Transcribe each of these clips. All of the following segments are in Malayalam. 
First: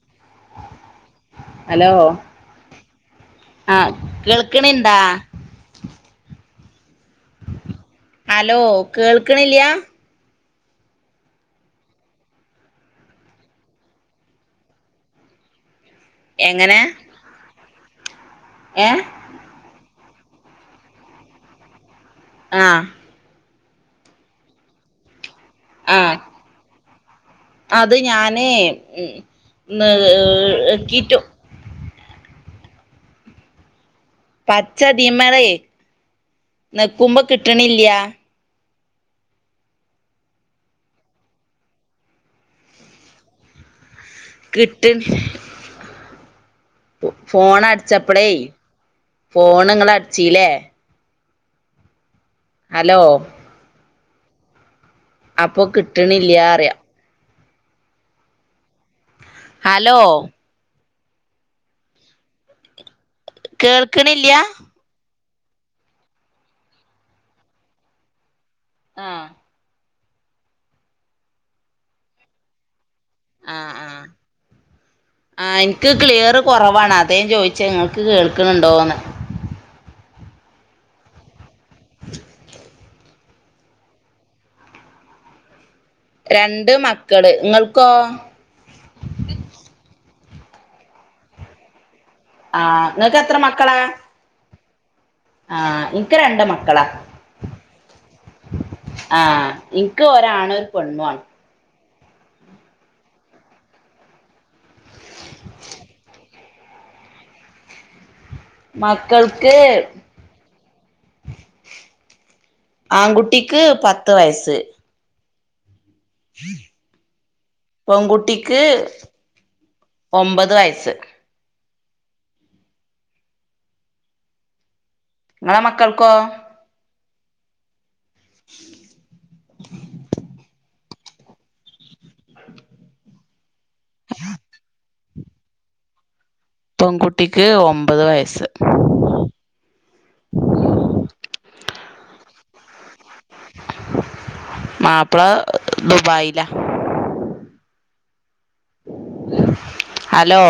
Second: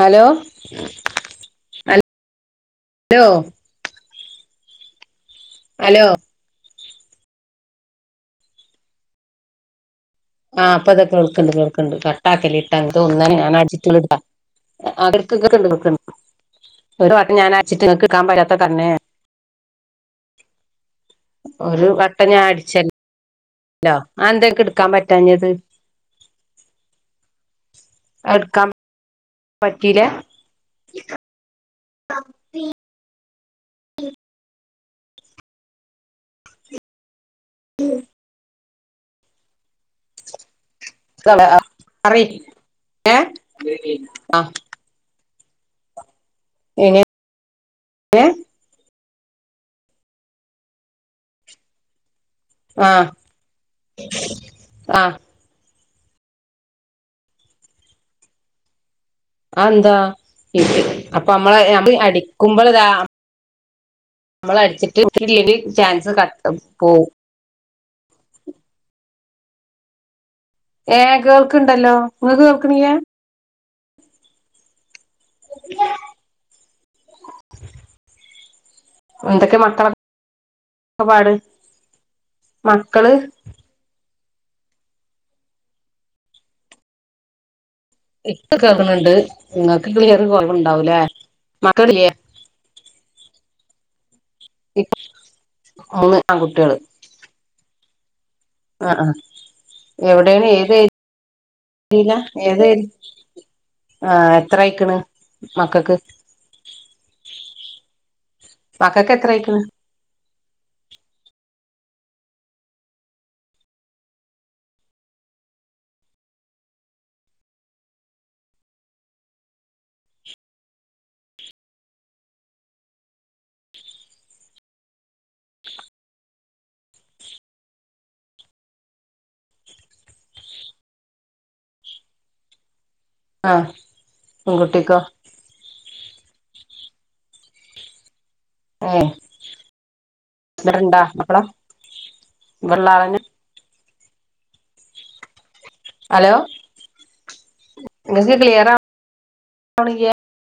ഹലോ ഹലോ ഹലോ ആഹ് കേൾക്കക്കിണിണ്ടാ ഹലോ ഹലോ കേൾക്കണില്ല്യാ ആഹ് അപ്പൊതെ കേൾക്കണ്ട് കേൾക്കണ്ട് കട്ടാക്കല്ലെ ഇട്ട് അന തോന്നെന്നെ ഞാൻ അട്ജെസ്റ് ചെയ്ത് താ ആക്കുന്നുണ്ട്ക്കുന്നുണ്ട്..... എങ്ങെനാ ഒരു വട്ടം ഞാൻ അരച്ചിട്ട് നിങ്ങൾക്ക് എടുക്കാൻ വരാത്ത തന്നെ ഒരു വട്ടം ഞാൻ ആഹ് അടിച്ചല്ലല്ലോ ആഹ് നിങ്ങൾക്ക് എന്താ എടുക്കാൻ പറ്റാഞ്ഞത് ആഹ് അത് ഞാനേ എടുക്കാൻ പറ്റീല കീറ്റും ആ..... അച്ച ടീമറ നിക്കുമ്പോ കിട്ടണില്ല്യാ [unintelligible] അറി ഏഹ് ആഹ് ടിൺ ഫോൺ അടിച്ചപ്പളേ എങ്ങനെ ഫോൺ നിങ്ങളെ അടിച്ചിലേ ഹലോ ആഹ് ആഹ് അപ്പൊ കിട്ടണില്ല്യാ അറിയാം അത് എന്താ ഹലോ ഇപ്പെ അപ്പൊ മമ്മളെ അത് അടിക്കുമ്പള ഇതാ കേൾക്കണില്ല്യ നമ്മള് അടിച്ചിട്ട് ഒത്തില്ലെങ്കിൽ ചാൻസ് കട്ട് പോവും ആഹ് ഏഹ് കേൾക്കണ്ടല്ലോ നിങ്ങൾക്ക് കേൾക്കണില്ല്യാ ആഹ് ആഹ് [unintelligible] ആഹ് എനിക്ക് ക്ലിയറ് കെറവാണ് അതെ ചോദിച്ചേ നിങ്ങൾക്ക് കേൾക്കണ് ഉണ്ടോ എന്ന് എന്തൊക്കെ മക്കളാ ഇപ്പം പാട് [unintelligible] മക്കള് രണ്ട് മക്കള് നിങ്ങൾക്കോ ഇപ്പൊ കേൾക്കണണ്ട് നിങ്ങക്ക് ക്ലിയർ കുറവുണ്ടാവൂലേ മക്കളില്ലേ ആഹ് നിനക്ക് എത്ര മക്കളാ ഇ ആഹ് എനിക്ക് മൂന്ന് രണ്ട് ആൺകുട്ടികള് മക്കളാ ആഹ് ആഹ് എനിക്ക് എവിടൊണ് ഒരാണും ഒരു ഏത് പെണ്ണു ആണ് ഏരിയ ഏത് എരി ആഹ് എത്ര ആയിക്കണ് മക്കൾക്ക് എത്ര മക്കൾക്ക് ആയിക്കണ് ആൺകുട്ടിക്ക് പത്ത് വയസ്സ് പെൺകുട്ടിക്ക് ഒമ്പത് വയസ്സ് നിങ്ങളെ മക്കൾക്കോ [unintelligible] ആഹ് പെൺകുട്ടിക്കോ പെൺകുട്ടിക്ക് ഒമ്പത് വയസ്സ് ഏ ഇവിടെ ഉണ്ട മാപ്പള ഇവിടെ ഉള്ള ആൾനെ മാപ്പിള ദുബായില ഇങ്ങൾ ക് കിയർ ആകുന്നില്യ ഹലോ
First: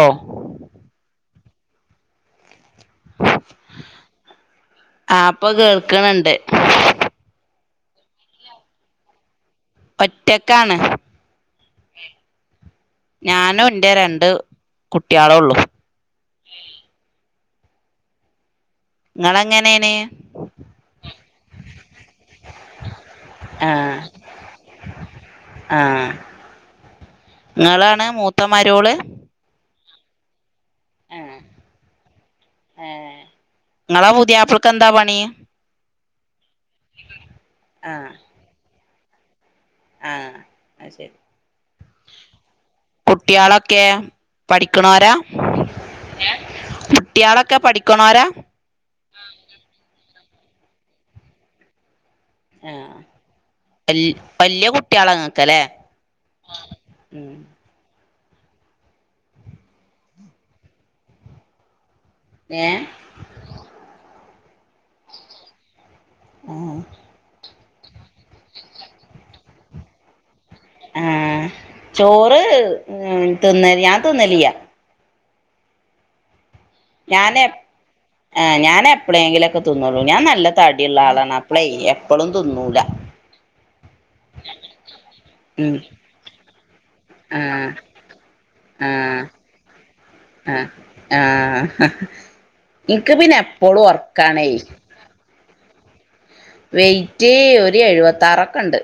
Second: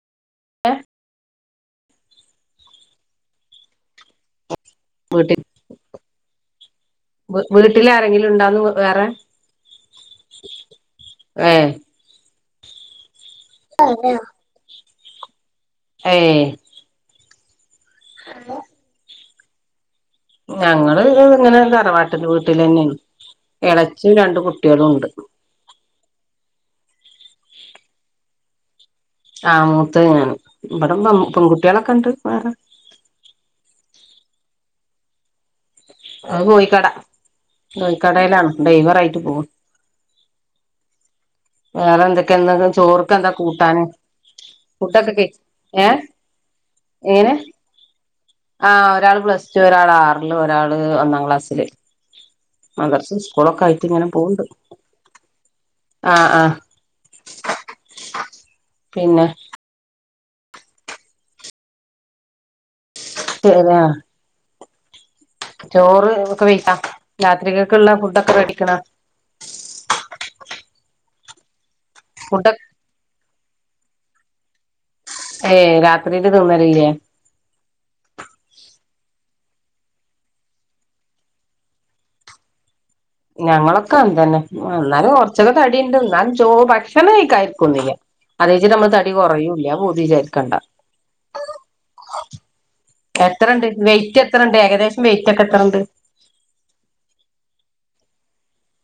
വീട്ടിൽ ആപ്പൊ കേൾക്കണണ്ട് വീട്ടിൽ ആരെങ്കിലും ഉണ്ടാ വേറെ ഒറ്റക്കാണ് ഏഹ് ഞാനും എന്റെ രണ്ട് കുട്ടികളേ ഉള്ളു ഏഹ് [unintelligible] ഇങ്ങള് എങ്ങനെ ആണ് ഞങ്ങള് ഇത് ഇങ്ങനെ തറവാട്ടിന്റെ വീട്ടിൽന്നെയാണ് ആഹ് ഇളച്ചി രണ്ട് കുട്ടികളുംണ്ട് ആഹ് ഇങ്ങളാണ് മൂത്തമാരോള് ആ മൂത്താണ് ഇവിടെ ആഹ് പെൺകുട്ടികളൊക്കെ ഉണ്ട് വേറെ ഏഹ് നിങ്ങളാ പുതിയ പിള്ളക് എന്താ പണി അത് കോഴിക്കട ആഹ് കോഴിക്കടയിലാണ് ഡ്രൈവറ ആയിട്ട് പോവും ആഹ് ആ ശരി വേറെ എന്തൊക്കെ എന്ത ചോറക്കെ എന്താ കൂട്ടാന് കുട്ടികളൊക്കെ പഠിക്കണോരാ ഫുഡൊക്കെ കഴ ഏഹ് കുട്ടിയളൊക്കെ പഠിക്കണോരാ ആ ഒരാള് പ്ലസ് ടു ഒരാൾ ആറില് ഒരാള് ഒന്നാം ക്ലാസ്സില് ആ ആഹ് മദ്രസ് സ്കൂളൊക്കെ ആയിട്ട് വല് ഇങ്ങനെ പോവണ്ട് വല്യ കുട്ടികളാ നിങ്ങക്കല്ലേ ആ ആ ഉം പിന്നെ ഏഹ് പിന്നെ ചോറ് ഒക്കെ ആഹ് വെയറ്റാ രാത്രികൊക്കള്ള ഫുഡ ഒക്കെ വേടിക്കണ ആഹ് ചോറ് ഫുഡ് തിന്ന ഞാൻ തിന്നലിയ ഏയ് രാത്രിയില് തിന്നലില്ലേ ഞാന് ആ ഞാൻ എപ്പളെങ്കിലൊക്കെ തിന്നള്ളൂ ഞാൻ നല്ല തടിള്ള ആളാണ് അപ്പളേ എപ്പളും തിന്നൂല ഞങ്ങളൊക്കെ അന്തന്നെ എന്നാലും കൊറച്ചൊക്കെ ഉം തടിണ്ട് എന്നാലും ചോറ് കക്ഷക്ക ആഹ് ആരിക്കൊന്നില്ല അത്ച് നമ്മള് തടി ആഹ് കുറയൂല്ല പൂതിച്ചാരിക്കണ്ട ആഹ് ആഹ് ഇൻക്ക് പിന്നെ എത്രുണ്ട് എപ്പളും വെറ്റ് ഒറക്കാണേ എത്രുണ്ട് ഏകദേശം വെറ്റ് ഒക്കെ എത്രുണ്ട് വെയിറ്റ് ഒരു എഴുപത്താറൊക്കെ ഇണ്ട്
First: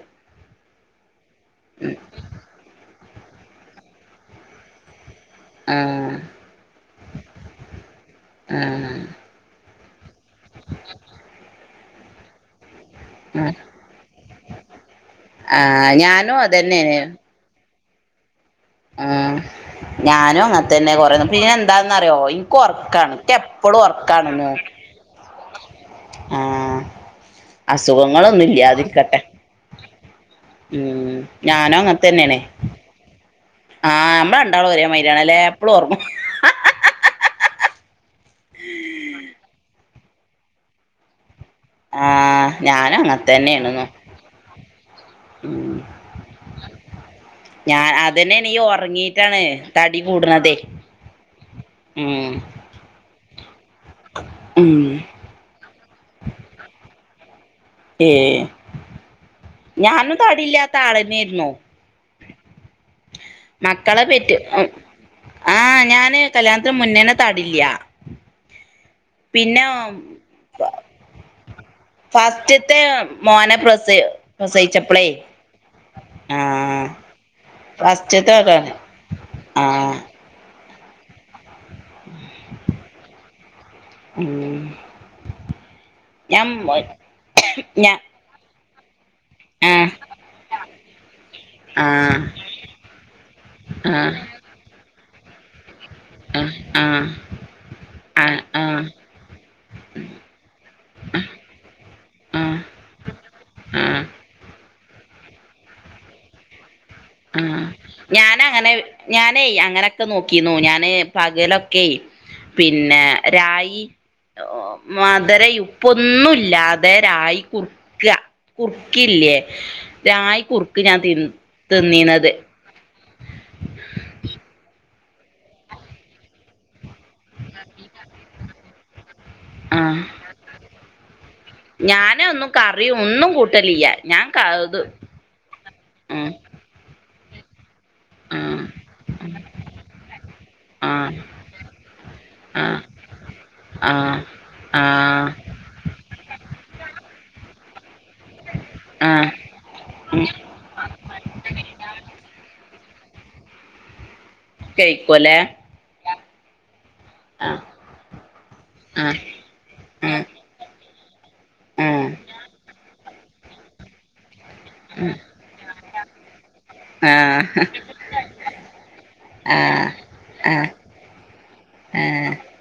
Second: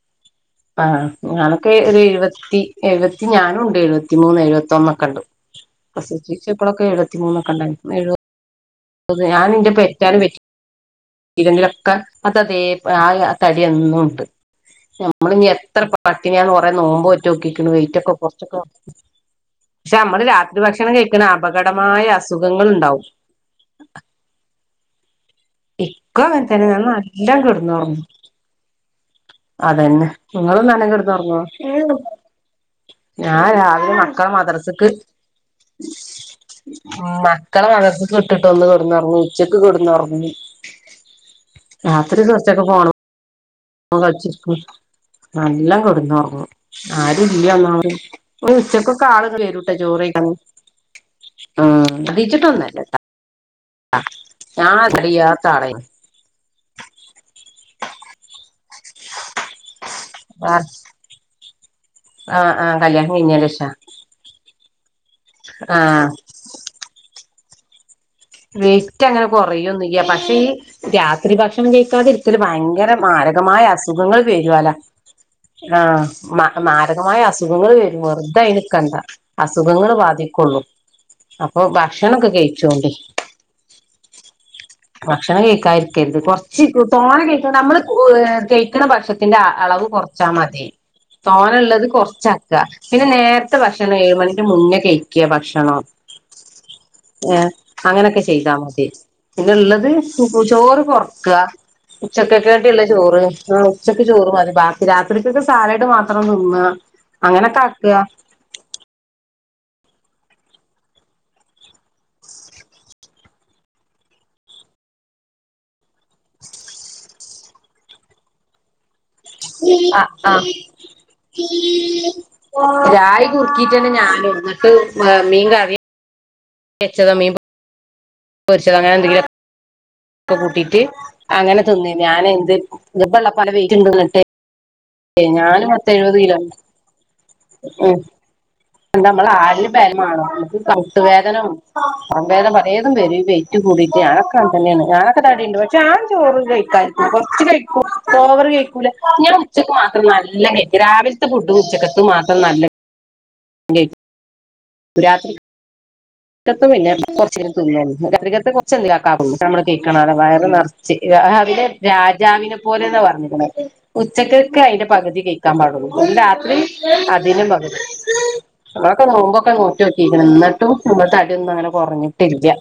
ആഹ് ഞാനൊക്കെ ഒരു എഴുപത്തി എഴുപത്തി ഞാനുംണ്ട് എഴുപത്തിമൂന്ന് എഴുപത്തിൊന്നൊക്കെ ഉണ്ട് അ ആഹ് ഇപ്പോഴൊക്കെ എഴുപത്തിമൂന്നൊക്കെണ്ടായിരുന്നു എഴുപ ആഹ് അ ഞാാനിന്റെ പറ്റാനും പറ്റിങ്കിലൊക്കെ അതതെ ആ ആഹ് തടിയെന്നും ഉണ്ട് നമ്മള് ഇനി എത്ര ആഹ് ഞാനും പട്ടണിയാന്ന് കുറേ അതന്നെയാണ് നോമ്പോറ്റ നോക്കിക്ക വെയിറ്റ് ഒക്കെ കൊറച്ചൊക്കെ ഉം പക്ഷെ നമ്മള് ഞാനും രാത്രി ഭക്ഷണം അങ്ങത്തന്നെ കൊറ കഴിക്കണ പിന്നെ അപകടമായ എന്താന്ന്റിയോ ഈ അസുഖങ്ങൾ ഉണ്ടാവും കൊറക്കാണ് എപ്പഴും ഉറക്കാണ് ഇക്കും അങ്ങനത്തന്നെ ഞാൻ നല്ലാം കിടന്നു ഉറങ്ങും അസുഖങ്ങളൊന്നും ഇല്ലാതിരിക്കട്ടെ അതന്നെ നിങ്ങളും നനങ്കെ ഉം ഞാനും കെടന്നോറങ്ങുവോ അങ്ങനത്തന്നെയാണേ ഞാൻ രാവിലെ ആഹ് മക്കളെ നമ്മള് രണ്ടാളും ഒരേ മദർസക്ക് മാതിരിയാണല്ലേ എപ്പളും ഒറങ്ങും ഉം മക്കളെ മധസർക്ക് കിട്ടിട്ടൊന്ന് കിടന്ന് ഒറങ്ങും ഉച്ചക്ക് കിടന്നോറങ്ങും ആ ഞാനും അങ്ങത്തെന്നെയാണ് ഫോണിമേ കൾചിരിക്കും നല്ല കൊടുന്നോറങ്ങും ആരുല്ല [unintelligible] ഉച്ചക്കൊക്കെ ആളരു താടി കൂടനത്തെ ഉം ശതിിച്ചിട്ടൊന്നല്ല ഉം [unintelligible] ഏഹ് ഞാനും തടില്ലാത്ത ആളന്നെർന്നോ ആഹ് ആഹ് കല്യാണം കഴിഞ്ഞേന്റെഷാ മക്കളെ പറ്റി ആഹ് ഞാന് കല്യാണത്തിന് മുന്നേനെ തടില്ല വെയ്റ്റ് അങ്ങനെ പിന്നെ കൊറയൊന്നില്ല പക്ഷെ ഈ രാത്രി ഭക്ഷണം കയ് കഴിക്കാതിരിക്കൽ ഫസ്റ്റ്ത്തെ ഭയങ്കര മോനെ മാരകമായ പ്രസവി അസുഖങ്ങൾ വരുവല്ല പ്രസവിച്ചപ്പളേ ആഹ് ആഹ് മാരകമായ അസുഖങ്ങൾ വരും ഫസ്റ്റ്ത്തെ വെറുതെ അയ്ന് കണ്ട അസുഖങ്ങൾ ആഹ് ബാധിക്കൊള്ളു അപ്പൊ ഭക്ഷണംക്കെ കഴിച്ചോണ്ടി ഉം ഭക്ഷണം കേയ്ക്കാതിരിക്കരുത് ഞാൻ കൊറച്ച് തോണ കേൾക്ക നമ്മള് ഞ [unintelligible] ഇണ ഭക്ഷത്തിന്റെ അളവ് ആഹ് കുറച്ചാ മതി തോന ഉള്ളത് ആഹ് കൊറച്ചാ പിന്നെ നേരത്തെ ഭക്ഷണം ആഹ് ഏഴ് മണിക്ക് മുന്നേ കഴിക്ക ഭക്ഷണം ആഹ് ആഹ് ഏഹ് അങ്ങനൊക്കെ ചെയ്താ മതി ആഹ് പിന്നെ ഉള്ളത് ചോറ് കൊറക്ക ആഹ് ഉച്ചക്കൊക്കെള്ള ചോറ് ആഹ് ഉച്ചക്ക് ചോറ് മതി ബാക്കി രാത്രിക്കൊക്കെ സാലഡ് മാത്രം തിന്ന അങ്ങനൊക്കെ ആഹ് ആക്കുക ഞാനങ്ങനെ ഞാനേയ് അങ്ങനൊക്കെ നോക്കിന്നു ഞാന് പകലൊക്കെയ് പിന്നെ രായി മധര ഇപ്പൊന്നുല്ലാതെ രായി കുർക്ക കുറുക്കില്ലേ ആഹ് രായി ആഹ് കുറുക്ക് ഞാൻ തി തിന്നീണത് രായ് കുറക്കീട്ടന്നെ ഞാനും ന്നട്ട് മീൻ കറി [unintelligible] [unintelligible] പരിച്ച അങ്ങനെന്തെിലും ആഹ് ക്കെ കൂട്ടീട്ട് അങ്ങനെ തിന്നി ഞാന് ഞാനൻ എന്ത് ഇ വെള്ള പല വെയട്ടുണ്ടന്നിട്ട് കയ്ത് ഏയ് ഞാല് മത്ത എഴുപത് കിലോ ഉം ആഹ് എന്താ നമ്മൾ ആടിന് പരമാണോ നമക്ക് ആഹ് കട്ടുവേദനം സംവേദം ആഹ് പലേതും പരും വൈറ്റ് കൂടിയിട്ട് ആഹ് ഞാനൊക്കെ അൻ തന്നെയാണ് ഞനോക്കെ ആഹ് തടിണ്ട് പക്ഷെ ആൻ ചോറ് കഴിക്കാ കൊറച്ച് കഴിക്കും വർ കഴിക്കൂല ആഹ് ഞാൻ ഉച്ചക്ക് മാത്രം ഉം നല്ല കഴിക്കും രാവിലത്തെ പുട്ടും ഉച്ചക്കത്തും മാത്രം നല്ല [unintelligible] രാത്രി കേക്കല്ലേ [unintelligible] നമ്മള് ആഹ് കേക്കണഅല്ലോ ആഹ് വയറ് നിറച്ച് രാവിലേ ആഹ് രാജാവിനെ പോലെന്നാ പറഞ്ഞിക്കണ ഉച്ചക്കക്കെ അയ്ന്റെ പകുതി കഴിക്കാൻ പാടുള്ള അ രാത്രി അതിനും ആഹ് പകുതി നൊക്കെ നോമ്പൊക്കെ ആഹ് നോറ്റൊക്കിക്കണ് ആഹ് ന്നട്ടും ന തടിയൊന്നും അങ്ങനെ ആഹ് കുറഞ്ഞിട്ടില്ല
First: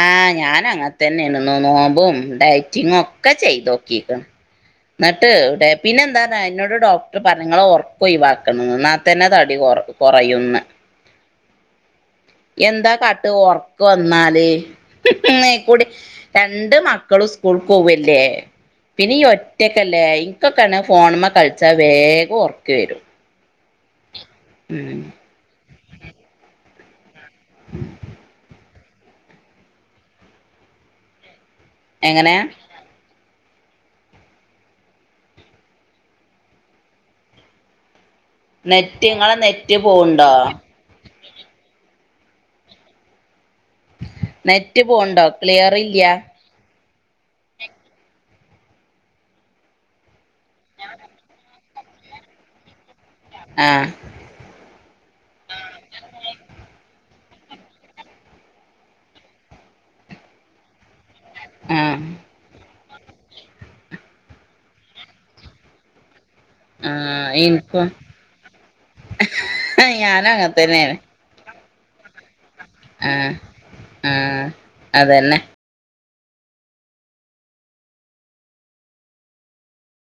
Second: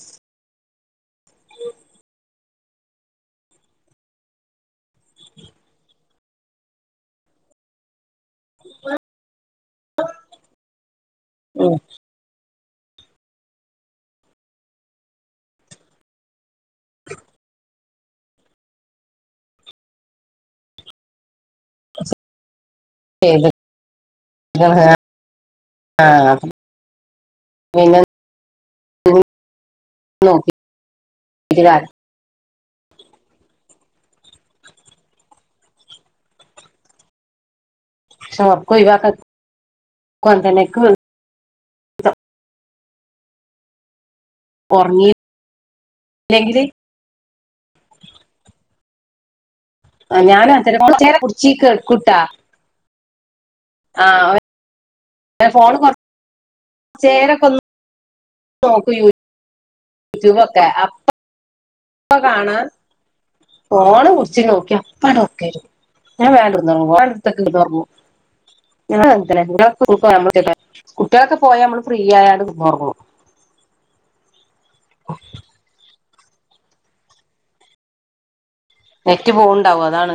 ആഹ് ഞാൻ അങ്ങനത്തന്നെണ് ഇ നോമ്പും ഡയറ്റിങ്ങും ഒക്കെ ചെയ്ത നോക്കിക്കണ് നട്ട് ഇവിടെ പിന്നെ എന്താ എന്നോട് ഡോക്ടർ പറഞ്ഞങ്ങളെ ഒറക്കോയ്വാക്കരുത് ന്നാത്തന്നെ തടി കൊറയന്ന് ഉം എന്താ കാട്ട ഒർക്ക് വന്നാല് ക്കൂടി രണ്ട് മക്കളും സ്കൂൾ പോവല്ലേ പിന്നെ ഈ ഒറ്റക്കല്ലേ ഇനിക്കൊക്കെയാണ് ഫോണമ്മ കളിച്ചാൽ വേഗം ഒറക്ക വരും ചെയത് ഉം ആഹ് [unintelligible] [unintelligible] എങ്ങനാ പക്ഷെ ഉറക്കം നെറ്റ് ഒഴിവാക്കാൻ ഇങ്ങളെ നെറ്റ് ഇൻക്കും പോവ്ണ്ടോ അങ്ങൻതന്നെ ഇൻക്ക് നെറ്റ് പോണ്ടോ ക്ലിയർ ഇല്ല എങ്കിൽ ഞാൻ [unintelligible] കുറചേരം പുടിച് എടുക്കട്ടാ ആഹ് ആഹ് ഫോൺ കുറച്ച് ചേരൊക്കൊന്ന് നോക്കും യൂട്യൂബ് ഒക്കെ ആഹ് അപ്പ കാണാ ഫോണ് പുടിച് നോക്ക്യാ അപ്പണ്ട് ഉറക്ക് വെരും പിന്നെ വേംണ്ട് ആഹ് ഇൻക്കും ഞാനും [unintelligible] അങ്ങൻതന്നേണ് കുട്ട്യാളൊക്കെ പോയ നമ്മള് ഫ്രീ ആയ അണ്ട് കെടന്നൊറങ്ങും ആഹ് ആഹ് അതന്നെ നെറ്റ് പോവ്ണ്ടാവും അതാണ്